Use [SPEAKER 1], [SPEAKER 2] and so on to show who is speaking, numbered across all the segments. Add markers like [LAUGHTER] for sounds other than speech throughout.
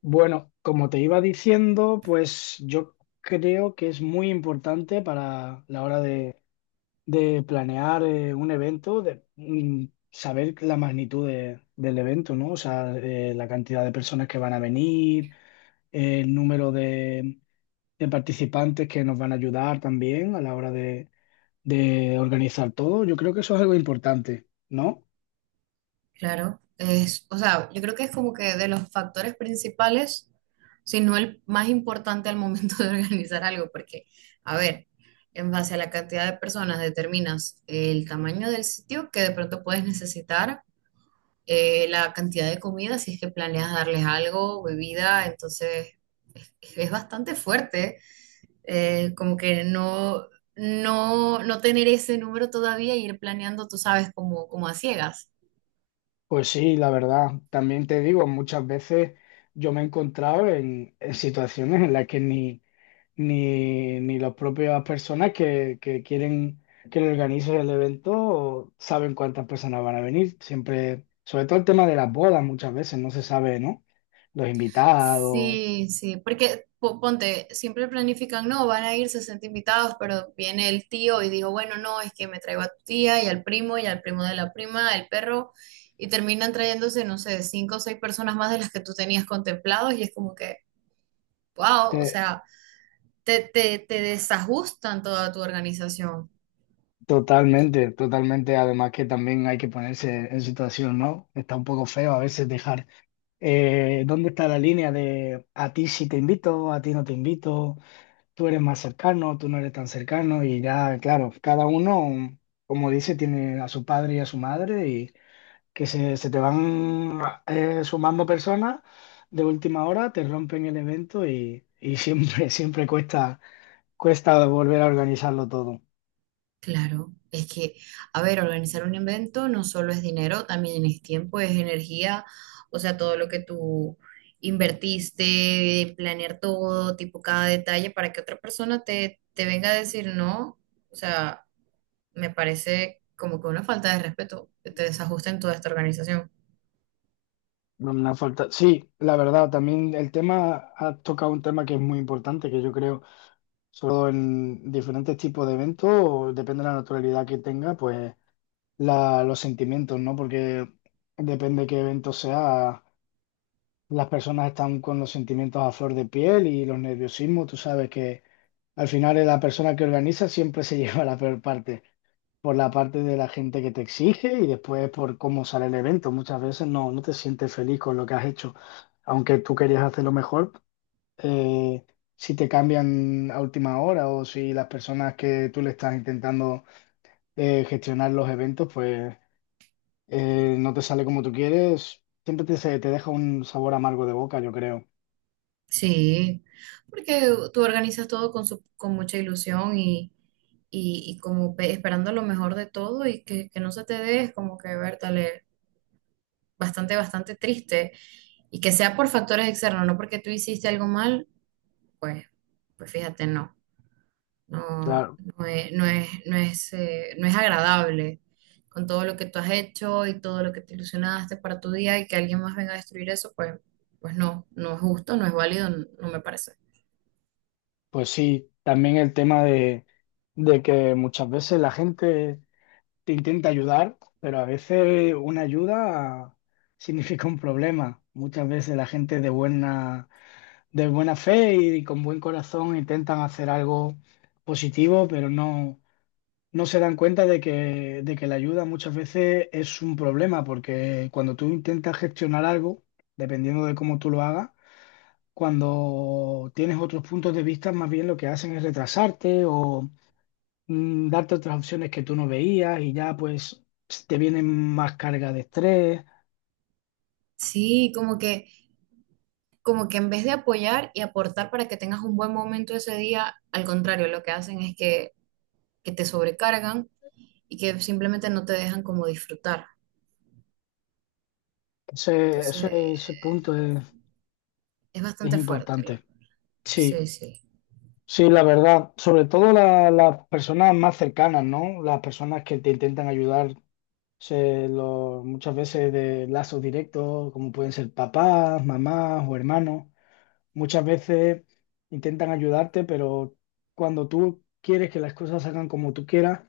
[SPEAKER 1] Bueno, como te iba diciendo, pues yo creo que es muy importante para la hora de planear un evento, de saber la magnitud del evento, ¿no? O sea, la cantidad de personas que van a venir, el número de participantes que nos van a ayudar también a la hora de organizar todo. Yo creo que eso es algo importante, ¿no?
[SPEAKER 2] Claro, es, o sea, yo creo que es como que de los factores principales, si no el más importante al momento [LAUGHS] de organizar algo, porque, a ver, en base a la cantidad de personas determinas el tamaño del sitio que de pronto puedes necesitar, la cantidad de comida, si es que planeas darles algo, bebida, entonces es bastante fuerte, como que no, no tener ese número todavía y ir planeando, tú sabes, como, como a ciegas.
[SPEAKER 1] Pues sí, la verdad, también te digo, muchas veces yo me he encontrado en situaciones en las que ni las propias personas que quieren que le organicen el evento saben cuántas personas van a venir. Siempre, sobre todo el tema de las bodas, muchas veces no se sabe, ¿no? Los invitados.
[SPEAKER 2] Sí, sí, porque ponte, siempre planifican, no, van a ir 60 invitados, pero viene el tío y dijo, bueno, no, es que me traigo a tu tía y al primo de la prima, el perro, y terminan trayéndose, no sé, cinco o seis personas más de las que tú tenías contemplados y es como que, wow, o
[SPEAKER 1] te-
[SPEAKER 2] sea, te desajustan toda tu organización.
[SPEAKER 1] Totalmente, totalmente. Además que también hay que ponerse en situación, ¿no? Está un poco feo a veces dejar ¿dónde está la línea de a ti sí te invito, a ti no te invito, tú eres más cercano, tú no eres tan cercano? Y ya, claro, cada uno, como dice, tiene a su padre y a su madre y que se te van sumando personas de última hora, te rompen el evento y siempre, [LAUGHS] siempre cuesta, cuesta volver a organizarlo todo.
[SPEAKER 2] Claro, es que, a ver, organizar un evento no solo es dinero, también es tiempo, es energía, o sea, todo lo que tú invertiste, planear todo, tipo cada detalle, para que otra persona te venga a decir no, o sea, me parece como que una falta de respeto que te desajusta en toda esta organización.
[SPEAKER 1] Una falta. Sí, la verdad, también el tema, ha tocado un tema que es muy importante, que yo creo sobre todo en diferentes tipos de eventos, o depende de la naturalidad que tenga, pues los sentimientos, ¿no? Porque depende qué evento sea, las personas están con los sentimientos a flor de piel y los nerviosismos, tú sabes que al final es la persona que organiza siempre se [LAUGHS] lleva la peor parte, por la parte de la gente que te exige y después por cómo sale el evento. Muchas veces no te sientes feliz con lo que has hecho, aunque tú querías hacerlo mejor eh, si te cambian a última hora o si las personas que tú le estás intentando gestionar los eventos, pues no te sale como tú quieres, siempre te deja un sabor amargo de boca, yo creo.
[SPEAKER 2] Sí, porque tú organizas todo con, con mucha ilusión y, y como esperando lo mejor de todo y que no se te dé, es como que, ver, bastante, bastante triste y que sea por factores externos, no porque tú hiciste algo mal, pues, pues fíjate, no, no,
[SPEAKER 1] Claro,
[SPEAKER 2] no es, no es, no es, no es agradable con todo lo que tú has hecho y todo lo que te ilusionaste para tu día y que alguien más venga a destruir eso, pues, pues no, no es justo, no es válido, no, no me parece.
[SPEAKER 1] pues sí, también el tema de que muchas veces la gente te intenta ayudar, pero a veces una ayuda significa un problema. Muchas veces la gente de buena fe y con buen corazón intentan hacer algo positivo, pero no, no se dan cuenta de que la ayuda muchas veces es un problema, porque cuando tú intentas gestionar algo, dependiendo de cómo tú lo hagas, cuando tienes otros puntos de vista, más bien lo que hacen es retrasarte o darte otras opciones que tú no veías y ya pues te vienen más carga de estrés.
[SPEAKER 2] Sí, como que en vez de apoyar y aportar para que tengas un buen momento ese día, al contrario, lo que hacen es que te sobrecargan y que simplemente no te dejan como disfrutar.
[SPEAKER 1] Ese,
[SPEAKER 2] Entonces,
[SPEAKER 1] ese, ese punto
[SPEAKER 2] es
[SPEAKER 1] es
[SPEAKER 2] bastante fuerte.
[SPEAKER 1] importante.
[SPEAKER 2] Sí,
[SPEAKER 1] Sí.
[SPEAKER 2] sí.
[SPEAKER 1] Sí, la verdad, sobre todo las personas más cercanas, ¿no? Las personas que te intentan ayudar, muchas veces de lazos directos, como pueden ser papás, mamás o hermanos, muchas veces intentan ayudarte, pero cuando tú quieres que las cosas salgan como tú quieras,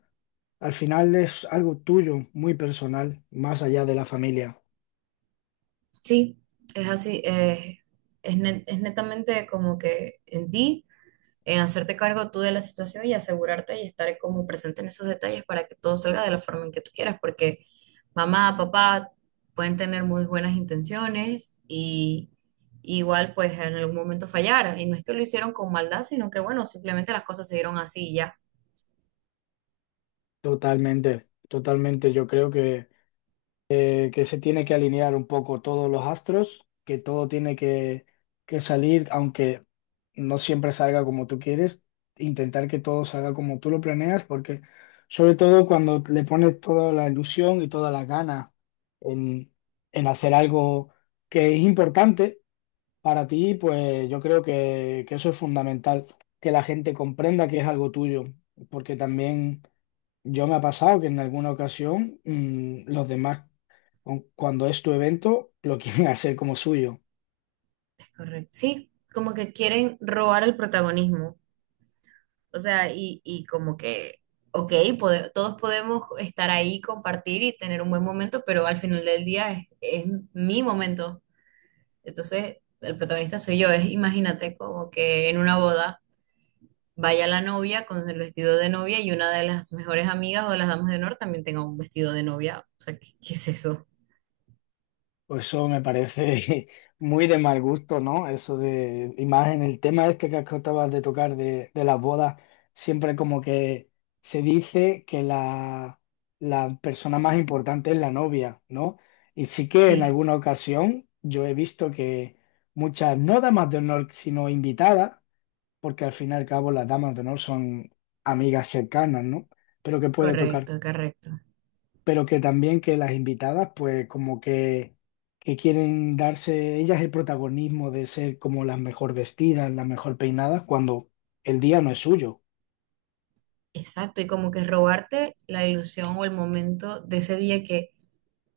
[SPEAKER 1] al final es algo tuyo, muy personal, más allá de la familia.
[SPEAKER 2] Sí, es así. Es, es netamente como que en ti, en hacerte cargo tú de la situación y asegurarte y estar como presente en esos detalles para que todo salga de la forma en que tú quieras, porque mamá, papá pueden tener muy buenas intenciones y igual pues en algún momento fallar. Y no es que lo hicieron con maldad, sino que bueno, simplemente las cosas se dieron así y ya.
[SPEAKER 1] Totalmente, totalmente. Yo creo que se tiene que alinear un poco todos los astros, que todo tiene que salir, aunque no siempre salga como tú quieres, intentar que todo salga como tú lo planeas, porque sobre todo cuando le pones toda la ilusión y toda la gana en, en hacer algo que es importante para ti, pues yo creo que eso es fundamental, que la gente comprenda que es algo tuyo, porque también yo me ha pasado que en alguna ocasión los demás, cuando es tu evento, lo quieren [LAUGHS] hacer como suyo.
[SPEAKER 2] Es correcto. Sí, como que quieren robar el protagonismo. O sea, y como que, ok, todos podemos estar ahí, compartir y tener un buen momento, pero al final del día es mi momento. Entonces, el protagonista soy yo. Es, imagínate como que en una boda vaya la novia con el vestido de novia y una de las mejores amigas o las damas de honor también tenga un vestido de novia. O sea, ¿qué, qué es eso?
[SPEAKER 1] Pues eso me parece [LAUGHS] muy de mal gusto, ¿no? Eso de, y más en el tema este que acabas de tocar de las bodas, siempre como que se dice que la persona más importante es la novia, ¿no? Y sí que en
[SPEAKER 2] Sí,
[SPEAKER 1] alguna ocasión yo he visto que muchas, no damas de honor, sino invitadas, porque al fin y al cabo las damas de honor son amigas cercanas, ¿no? Pero que puede tocar
[SPEAKER 2] correcto, correcto.
[SPEAKER 1] pero que también que las invitadas, pues como que quieren darse ellas el protagonismo de ser como las mejor vestidas, las mejor peinadas, cuando el día no es suyo.
[SPEAKER 2] Exacto, y como que robarte la ilusión o el momento de ese día que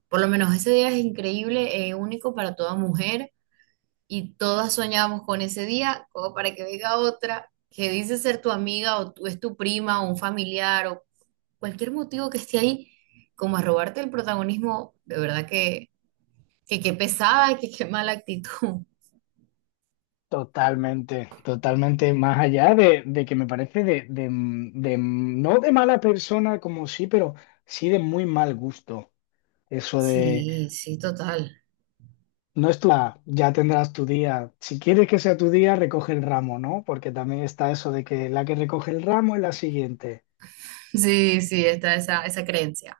[SPEAKER 2] por lo menos ese día es increíble, único para toda mujer y todas soñamos con ese día, como para que venga otra que dice ser tu amiga o tú, es tu prima o un familiar o cualquier motivo que esté ahí, como a robarte el protagonismo, de verdad que qué pesada, que qué mala actitud.
[SPEAKER 1] Totalmente, totalmente, más allá de que me parece no de mala persona como sí, pero sí de muy mal gusto. Eso de,
[SPEAKER 2] Sí, sí, total.
[SPEAKER 1] no es tu, día, ya tendrás tu día. Si quieres que sea tu día, recoge el ramo, ¿no? Porque también está eso de que la que recoge el ramo es la siguiente.
[SPEAKER 2] Sí, sí, está esa, esa creencia.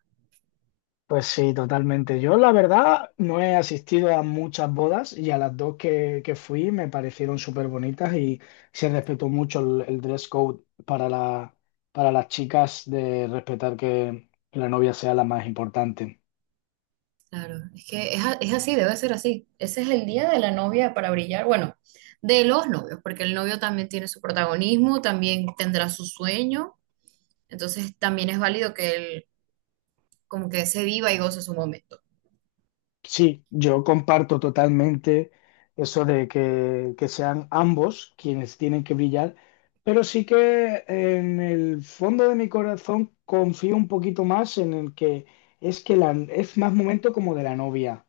[SPEAKER 1] Pues sí, totalmente. Yo la verdad no he asistido a muchas bodas y a las dos que fui me parecieron súper bonitas y se respetó mucho el dress code para para las chicas de respetar que la novia sea la más importante.
[SPEAKER 2] Claro, es que es, es así, debe ser así. Ese es el día de la novia para brillar. Bueno, de los novios, porque el novio también tiene su protagonismo, también tendrá su sueño, entonces también es válido que él como que se viva y goce su momento.
[SPEAKER 1] Sí, yo comparto totalmente eso de que sean ambos quienes tienen que brillar, pero sí que en el fondo de mi corazón confío un poquito más en el que es que es más momento como de la novia,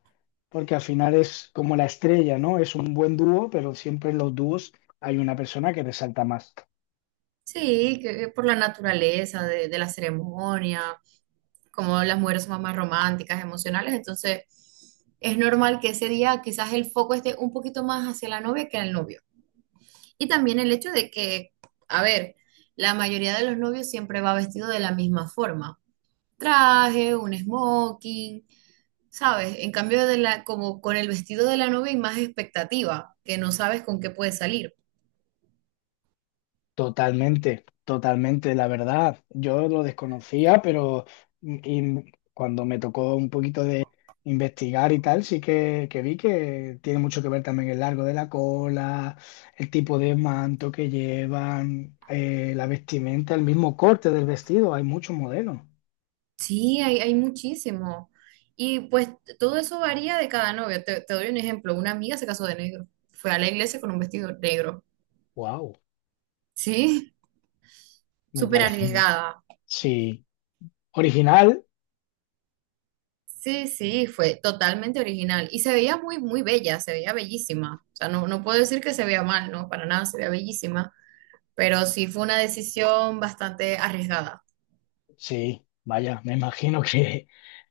[SPEAKER 1] porque al final es como la estrella, ¿no? Es un buen dúo, pero siempre en los dúos hay una persona que resalta más.
[SPEAKER 2] Sí, que por la naturaleza de la ceremonia, como las mujeres son más románticas, emocionales, entonces es normal que ese día quizás el foco esté un poquito más hacia la novia que al novio. Y también el hecho de que, a ver, la mayoría de los novios siempre va vestido de la misma forma. Traje, un smoking, ¿sabes? En cambio de la, como con el vestido de la novia hay más expectativa, que no sabes con qué puede salir.
[SPEAKER 1] Totalmente, totalmente, la verdad. Yo lo desconocía, pero y cuando me tocó un poquito de investigar y tal, sí que vi que tiene mucho que ver también el largo de la cola, el tipo de manto que llevan, la vestimenta, el mismo corte del vestido. Hay muchos modelos.
[SPEAKER 2] Sí, hay muchísimo. Y pues todo eso varía de cada novio. Te doy un ejemplo. Una amiga se casó de negro. Fue a la iglesia con un vestido negro.
[SPEAKER 1] Wow,
[SPEAKER 2] Sí,
[SPEAKER 1] me
[SPEAKER 2] súper
[SPEAKER 1] parece. [LAUGHS]
[SPEAKER 2] arriesgada.
[SPEAKER 1] Sí, original.
[SPEAKER 2] Sí, sí, fue totalmente original y se veía muy, muy bella, se veía bellísima. O sea, no, no puedo decir que se vea mal, no, para nada, se veía bellísima, pero sí fue una decisión bastante arriesgada.
[SPEAKER 1] Sí, vaya, me imagino que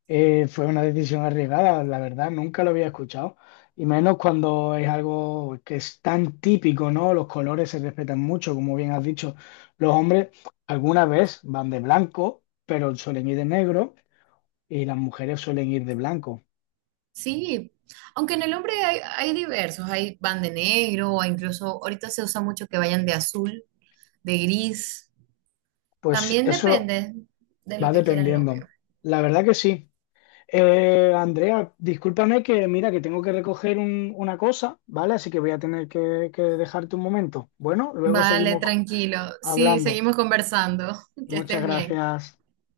[SPEAKER 1] fue una decisión arriesgada, la verdad, nunca lo había escuchado, y menos cuando es algo que es tan típico, ¿no? Los colores se respetan mucho, como bien has dicho, los hombres alguna vez van de blanco, pero suelen ir de negro, y las mujeres suelen ir de blanco.
[SPEAKER 2] Sí, aunque en el hombre hay, hay diversos, hay van de negro o incluso ahorita se usa mucho que vayan de azul, de gris.
[SPEAKER 1] Pues
[SPEAKER 2] También
[SPEAKER 1] eso
[SPEAKER 2] depende de
[SPEAKER 1] va
[SPEAKER 2] lo que quiera el
[SPEAKER 1] dependiendo.
[SPEAKER 2] novio.
[SPEAKER 1] La verdad que sí. Andrea, discúlpame que mira que tengo que recoger una cosa, ¿vale? Así que voy a tener que dejarte un momento. Bueno, luego
[SPEAKER 2] Vale,
[SPEAKER 1] seguimos
[SPEAKER 2] tranquilo. Sí,
[SPEAKER 1] hablando.
[SPEAKER 2] seguimos conversando. [LAUGHS] Que
[SPEAKER 1] Muchas
[SPEAKER 2] estés bien.
[SPEAKER 1] gracias.